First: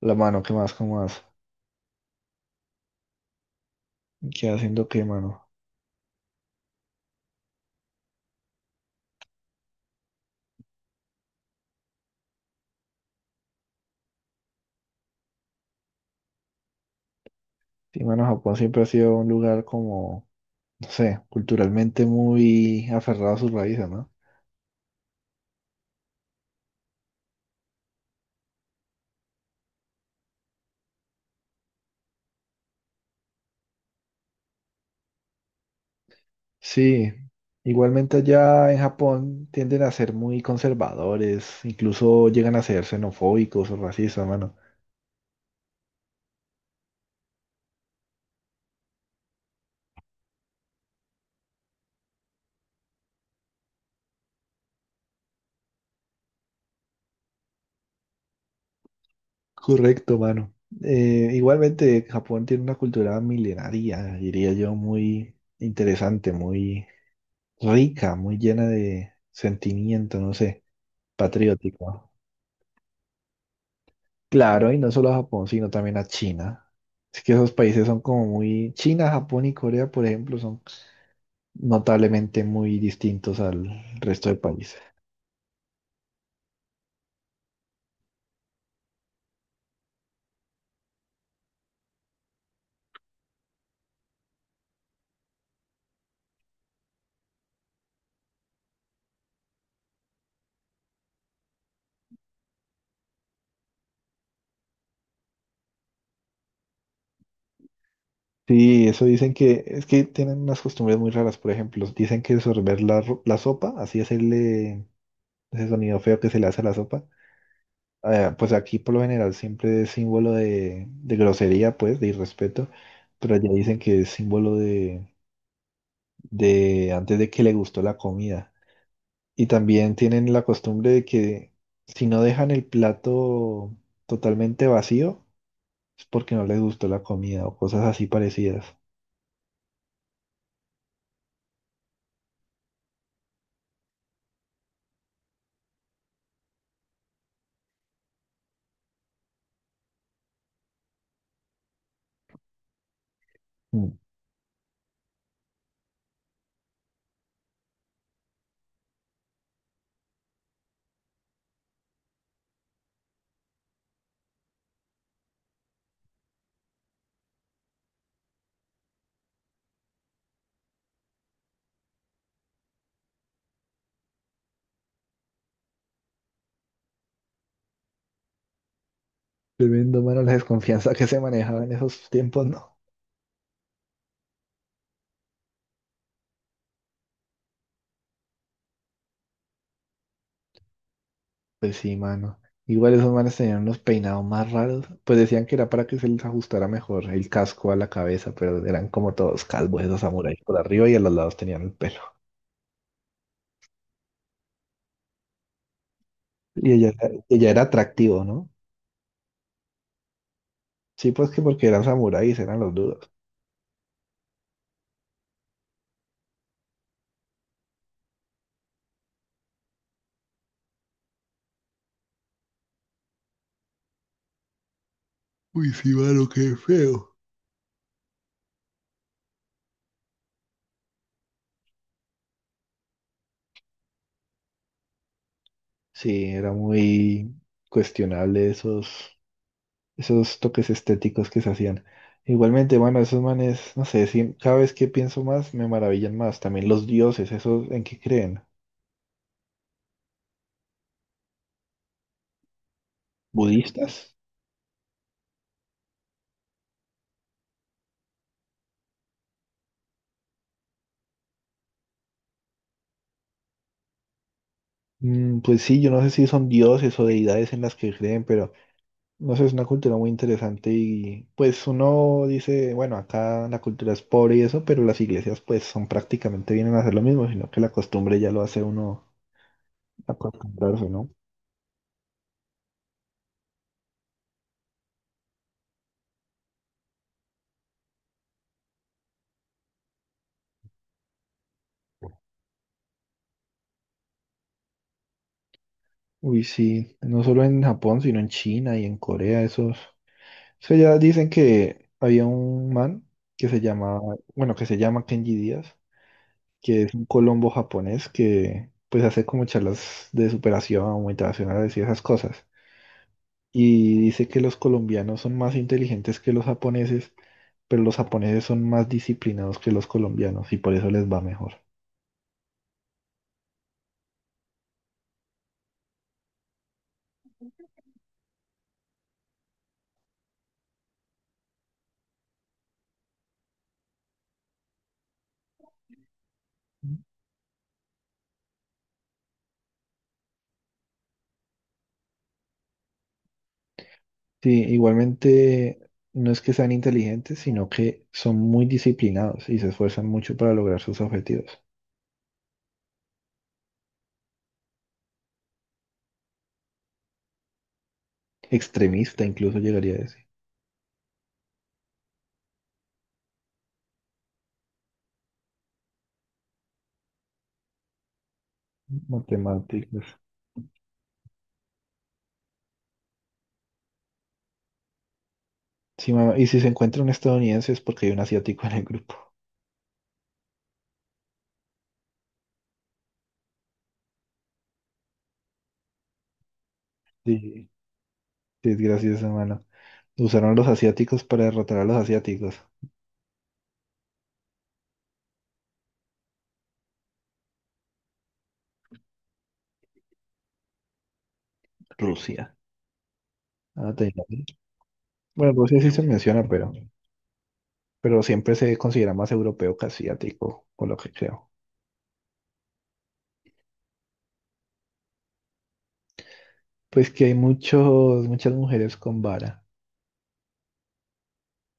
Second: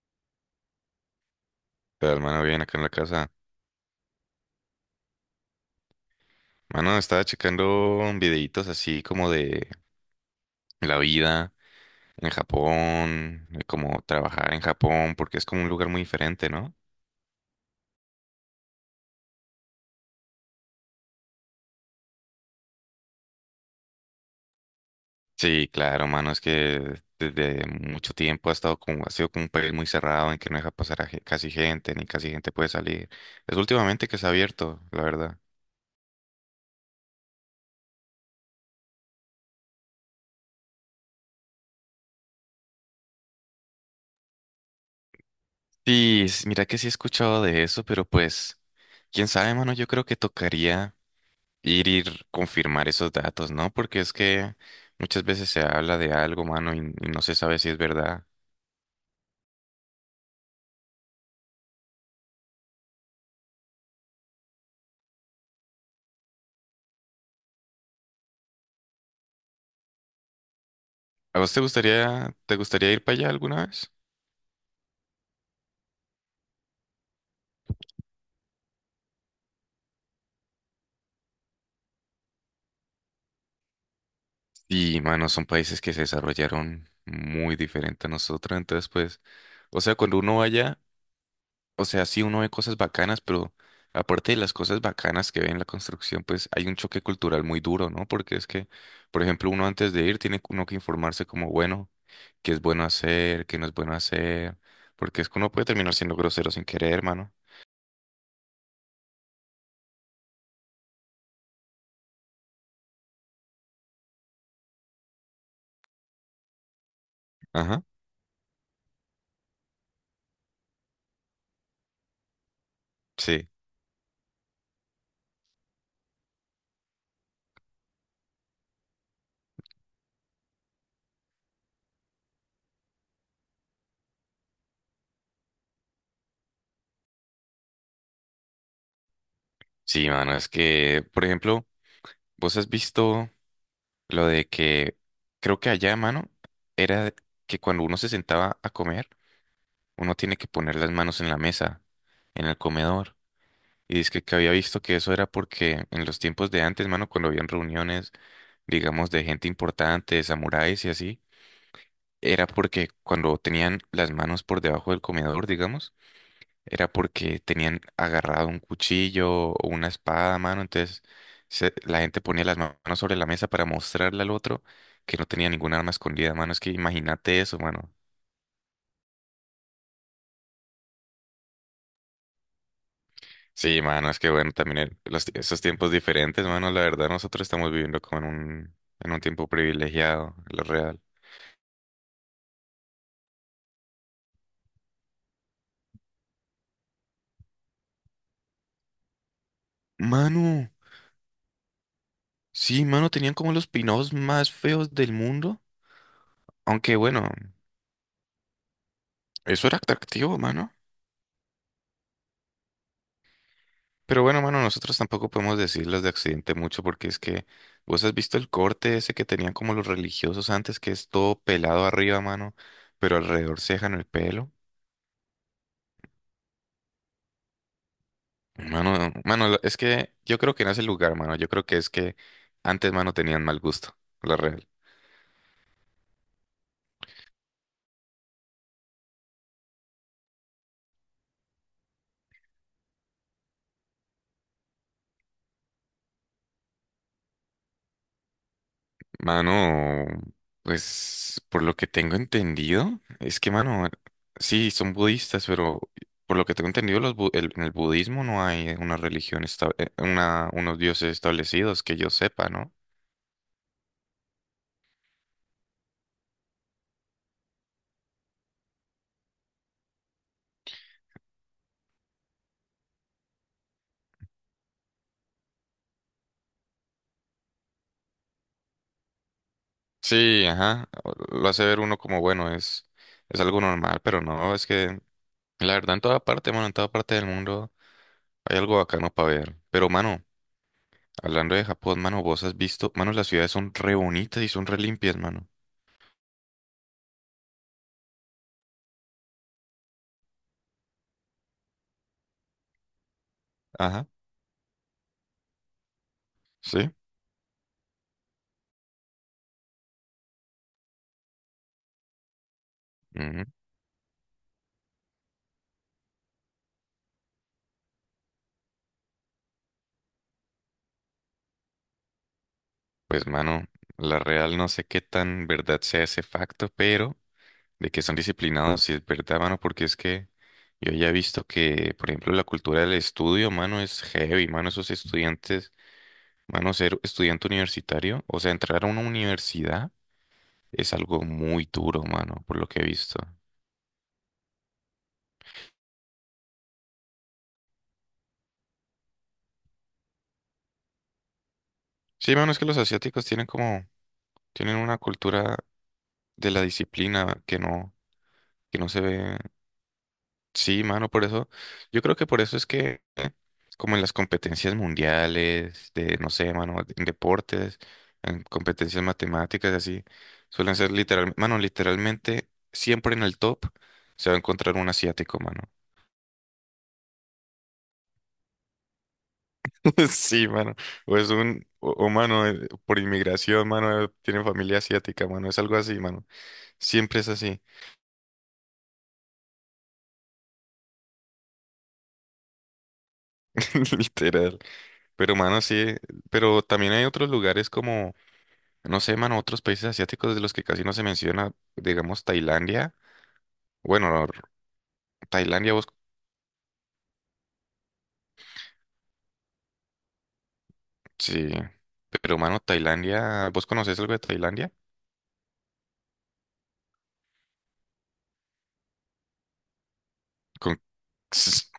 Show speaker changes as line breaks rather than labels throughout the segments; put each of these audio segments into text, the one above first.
La mano, ¿qué más? ¿Cómo más?
Todo el mano bien acá en la casa.
¿Qué haciendo qué, mano?
Mano, estaba checando videitos así como de la vida en Japón, de cómo trabajar en Japón, porque es como un lugar muy diferente, ¿no?
Sí, mano, Japón siempre ha sido un lugar como, no sé, culturalmente muy aferrado a sus raíces, ¿no?
Sí, claro, mano, es que desde mucho tiempo ha estado como, ha sido como un país muy cerrado en que no deja pasar a ge- casi gente, ni casi gente puede salir. Es últimamente que se ha abierto, la verdad.
Sí, igualmente allá en Japón tienden a ser muy conservadores, incluso llegan a ser xenofóbicos o racistas, mano.
Sí, mira que sí he escuchado de eso, pero pues, quién sabe, mano, yo creo que tocaría ir, confirmar esos datos, ¿no? Porque es que muchas veces se habla de algo, mano, y no se sabe si es verdad.
Correcto, mano. Igualmente, Japón tiene una cultura milenaria, diría yo, muy interesante, muy rica, muy llena de sentimiento, no sé,
¿A vos
patriótico.
te gustaría ir para allá alguna vez?
Claro, y no solo a Japón, sino también a China. Es que esos países son como muy... China, Japón y Corea, por ejemplo, son notablemente muy distintos al resto de países.
Sí, mano, son países que se desarrollaron muy diferente a nosotros, entonces pues, o sea, cuando uno vaya. O sea, sí, uno ve cosas bacanas, pero aparte de las cosas bacanas que ve en la construcción, pues hay un choque cultural muy duro, ¿no? Porque es que, por ejemplo, uno antes de ir tiene uno que informarse como, bueno, qué es bueno hacer, qué no es bueno hacer, porque es que uno puede terminar siendo grosero sin querer, hermano.
Sí, eso dicen que es que tienen unas costumbres muy raras, por ejemplo, dicen que sorber la, la sopa, así hacerle ese sonido feo que se le hace a la sopa,
Ajá.
pues aquí por lo general siempre es símbolo de grosería, pues, de irrespeto, pero allá
Sí,
dicen que es símbolo de antes de que le gustó la comida. Y también tienen la costumbre de que si no dejan el plato totalmente vacío, es porque no les gustó la comida o cosas así parecidas.
sí, mano, es que, por ejemplo, vos has visto lo de que, creo que allá, mano, era que cuando uno se sentaba a comer, uno tiene que poner las manos en la mesa, en el comedor.
Mm.
Y es que había visto que eso era porque en los tiempos de antes, mano, cuando habían reuniones, digamos, de gente importante, de samuráis y así, era porque cuando tenían las manos por debajo del comedor, digamos, era porque tenían agarrado un cuchillo o una espada, mano. Entonces, la gente ponía las manos sobre la mesa para mostrarle al otro que no tenía ningún arma escondida, mano. Es que imagínate eso, mano.
Tremendo, mano, la desconfianza que se manejaba en esos tiempos, ¿no?
Sí, mano, es que bueno, también los, esos tiempos diferentes, mano, la verdad, nosotros estamos viviendo como en en un tiempo privilegiado, lo real.
Pues sí, mano. Igual esos manes tenían unos peinados más raros. Pues decían que era para que se les ajustara mejor el casco a la cabeza, pero eran como todos calvos esos samuráis por
Mano,
arriba y a los lados tenían el pelo.
sí, mano, tenían como los pinados más feos del mundo.
Y ella,
Aunque bueno,
ella era atractivo, ¿no?
eso era atractivo, mano.
Sí, pues que porque eran samuráis, eran los duros.
Pero bueno, mano, nosotros tampoco podemos decir los de accidente mucho porque es que vos has visto el corte ese que tenían como los religiosos antes, que es todo pelado arriba, mano, pero alrededor se dejan el pelo.
Uy, sí, mano, qué feo.
Mano, mano, es que yo creo que no es el lugar, mano. Yo creo que es que antes, mano, tenían mal gusto, la real.
Sí, era muy cuestionable esos, esos toques estéticos que se hacían. Igualmente, bueno, esos manes, no sé, sí, cada vez que pienso más, me maravillan más. También los dioses, ¿esos en qué creen?
Mano, pues por lo que tengo entendido, es que, mano,
¿Budistas?
sí, son budistas, pero por lo que tengo entendido, en el budismo no hay una religión, una, unos dioses establecidos que yo sepa, ¿no?
Mm, pues sí, yo no sé si son dioses o deidades en las que creen, pero no sé, es una cultura muy interesante y pues uno dice, bueno, acá la cultura es pobre y eso, pero las iglesias pues son prácticamente vienen a hacer lo mismo, sino que la costumbre ya lo hace uno
Sí,
acostumbrarse,
ajá,
¿no?
lo hace ver uno como, bueno, es algo normal, pero no, es que la verdad en toda parte, mano, en toda parte del mundo hay algo bacano para ver. Pero, mano. Hablando de Japón, mano, vos has visto, mano, las ciudades son re bonitas y son re limpias, mano.
Uy, sí, no solo en Japón, sino en China y en Corea, esos. O sea, ya dicen que había un man que se llamaba,
Ajá,
bueno, que se llama Kenji Díaz, que
sí.
es un colombo japonés que pues hace como charlas de superación motivacionales y esas cosas.
Ujú.
Y dice que los colombianos son más inteligentes que los japoneses, pero los japoneses son más disciplinados que los colombianos y por eso les va mejor.
Pues, mano, la real no sé qué tan verdad sea ese facto, pero de que son disciplinados, sí es verdad, mano, porque es que yo ya he visto que, por ejemplo, la cultura del estudio, mano, es heavy, mano, esos estudiantes, mano, ser estudiante universitario, o sea, entrar a una universidad es algo muy duro, mano, por lo que he visto.
Sí, igualmente no es que sean inteligentes, sino que son muy disciplinados y se esfuerzan mucho para lograr sus objetivos.
Sí, mano, es que los asiáticos tienen como, tienen una cultura de la disciplina que no se
Extremista
ve.
incluso llegaría a decir.
Sí, mano, por eso, yo creo que por eso es que como en las competencias mundiales, de, no sé, mano, en deportes, en competencias matemáticas, así,
Matemáticas.
suelen ser literal mano, literalmente, siempre en el top se va a encontrar un asiático, mano.
Sí, y si se encuentra un estadounidense es porque hay un asiático en el grupo.
Sí, mano, o es un, mano, por inmigración, mano, tiene familia asiática, mano, es algo así, mano, siempre es
Sí,
así.
sí, es gracioso, hermano. Usaron los asiáticos para derrotar a los asiáticos.
Literal. Pero, mano, sí, pero también hay otros lugares como. No sé, mano, otros países asiáticos de los que casi no se menciona, digamos
Rusia.
Tailandia.
Ah,
Bueno, no,
Tailandia. Bueno,
Tailandia
Rusia
vos,
sí se menciona, pero siempre se considera más europeo que asiático, por lo que creo.
sí, pero mano, Tailandia, ¿vos conocés algo de Tailandia?
Pues que hay muchos, muchas mujeres con vara.
Con-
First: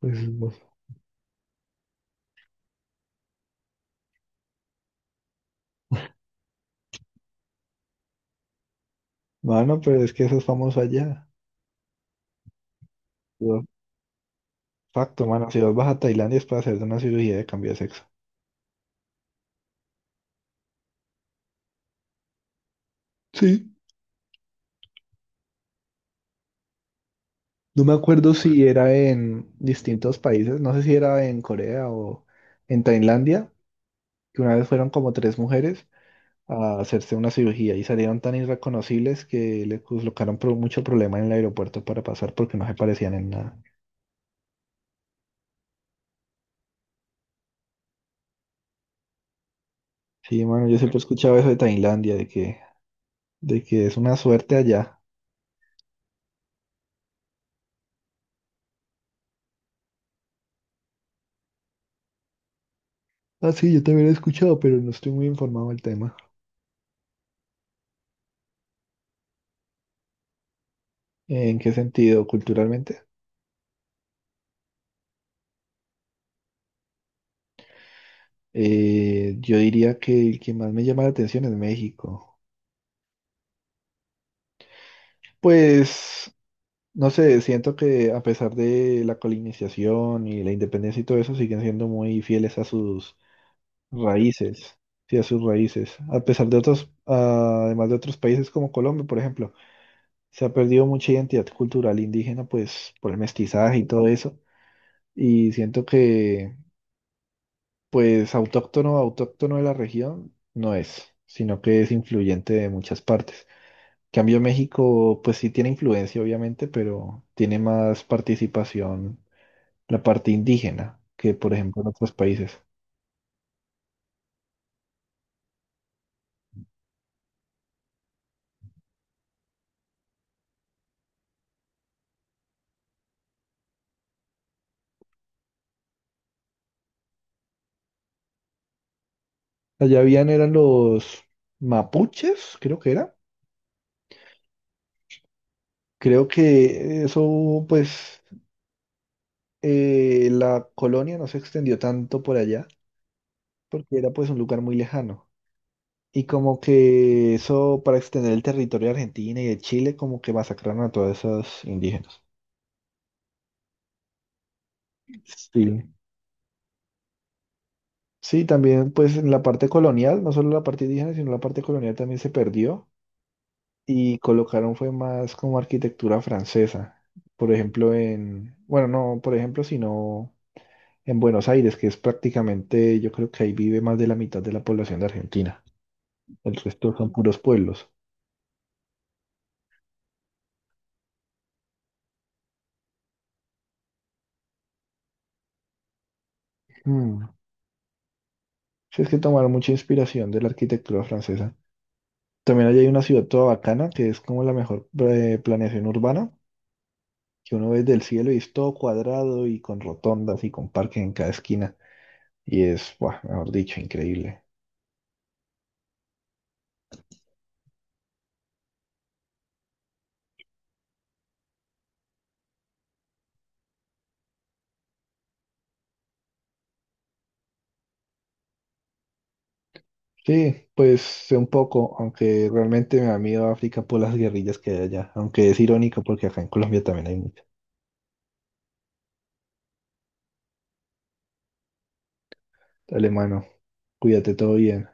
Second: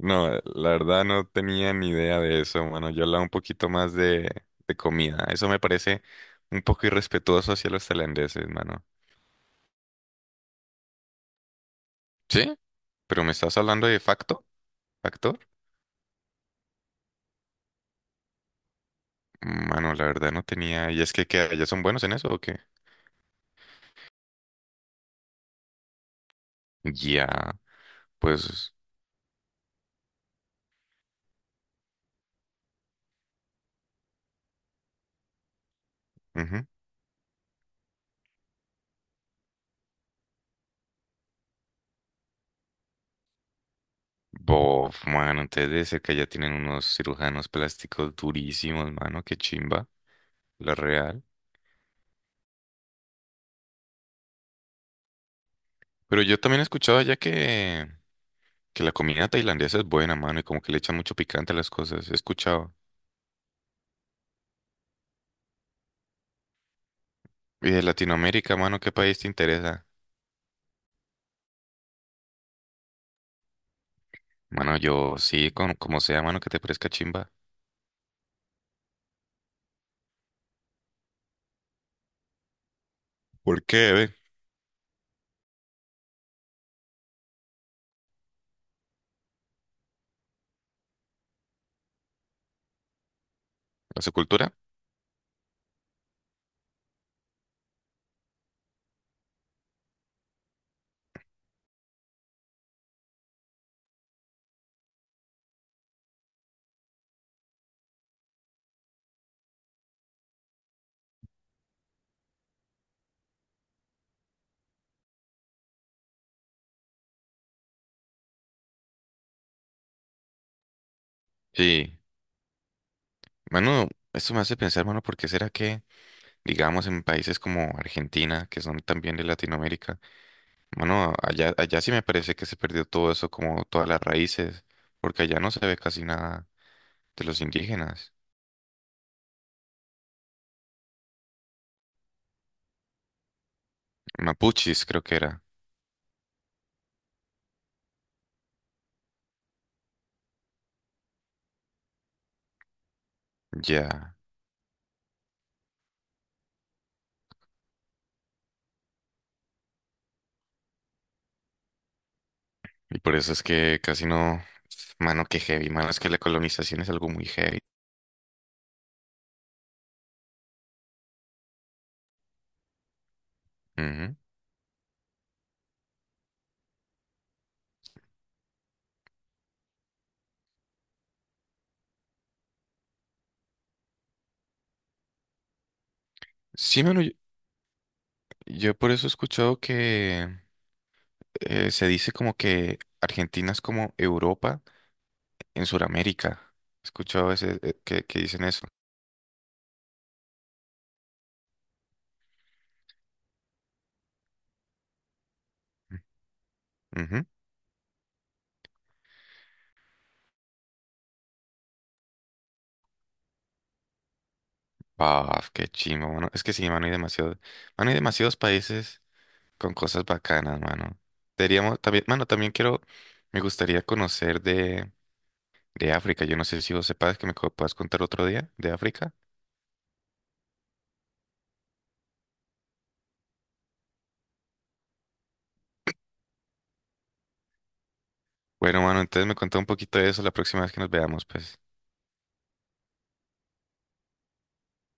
Pues, pues,
la verdad no tenía ni idea de eso, mano. Yo hablaba un poquito más de comida. Eso me parece un poco irrespetuoso hacia los tailandeses, mano.
mano, pero es que eso es famoso allá.
¿Sí? ¿Pero me estás
Yo-
hablando de facto?
Facto,
¿Factor?
mano, si vos vas a Tailandia es para hacerte una cirugía de cambio de sexo.
Mano, la verdad no tenía. ¿Y es que allá son buenos en eso o qué?
Sí.
Ya,
No me acuerdo si
pues...
era en distintos países, no sé si era en Corea o en Tailandia, que una vez fueron como tres mujeres
Ujú.
a hacerse una cirugía y salieron tan irreconocibles que le colocaron mucho problema en el aeropuerto para pasar porque no se parecían en nada.
Bof, mano, entonces debe ser que allá tienen unos cirujanos plásticos durísimos, mano, qué chimba,
Sí, mano,
la
yo siempre he
real.
escuchado eso de Tailandia, de que es una suerte allá.
Pero yo también he escuchado allá que la comida tailandesa es buena, mano, y como que le echan mucho picante a las cosas, he escuchado.
Ah, sí, yo también lo he escuchado, pero no estoy muy informado del tema.
Y de Latinoamérica, mano, ¿qué país te interesa?
¿En qué sentido? Culturalmente.
Mano, yo sí, con, como sea, mano, que te parezca chimba.
Yo diría que el que más me llama la atención es México.
¿Por qué, ve?
Pues, no sé, siento que a pesar de la colonización y la independencia y todo eso, siguen siendo muy fieles a sus
¿La su cultura?
raíces. Sí, a sus raíces. A pesar de otros, ah, además de otros países como Colombia, por ejemplo, se ha perdido mucha identidad cultural indígena, pues, por el mestizaje y todo eso. Y siento que pues autóctono, autóctono de la región no es, sino que es influyente de muchas partes. En cambio, México, pues sí tiene influencia, obviamente, pero tiene más participación la parte indígena que, por ejemplo, en
Sí.
otros países.
Mano, esto me hace pensar, mano, ¿por qué será que, digamos, en países como Argentina, que son también de Latinoamérica, mano, allá sí me parece que se perdió todo eso, como todas las raíces, porque allá no se ve casi nada de los indígenas.
Allá habían, eran los mapuches, creo que era.
Mapuches creo que era.
Creo que eso, pues, la colonia no se extendió tanto por allá, porque
Ya.
era pues un lugar muy lejano. Y como que eso para extender el territorio de Argentina y de Chile, como que masacraron a todas esas indígenas.
Y por eso es que casi no... Mano, qué heavy, mano,
Sí.
es que la colonización es algo muy heavy.
Sí, también pues en la parte colonial, no solo la parte indígena, sino la parte colonial también se perdió
Ujú.
y colocaron fue más como arquitectura francesa. Por ejemplo, en, bueno, no, por ejemplo, sino en Buenos Aires, que es prácticamente, yo creo que ahí vive más de la mitad de la población de Argentina. El
Sí,
resto
mano, yo,
son puros pueblos.
yo por eso he escuchado que se dice como que Argentina es como Europa en Sudamérica. He escuchado
Mm.
ese, que dicen eso.
Sí, es que tomaron mucha inspiración de la arquitectura francesa. También allá hay una ciudad toda bacana, que es como la mejor planeación urbana,
Ujú.
que uno ve desde el cielo y es todo cuadrado y con rotondas y con parques en cada esquina. Y es, buah, mejor dicho, increíble.
Paf, qué chimbo, mano. Es que sí, mano, hay demasiado, mano, hay demasiados países con cosas bacanas, mano. Deberíamos, también, mano, también quiero, me gustaría conocer de África. Yo no sé si vos sepas que me puedas contar otro día de África.
Sí, pues sé un poco, aunque realmente me da miedo África por las guerrillas que hay allá. Aunque es irónico porque acá en Colombia también hay muchas.
Bueno, mano, entonces me contá un poquito de eso la próxima vez que nos veamos, pues.
Dale, mano, cuídate, todo bien.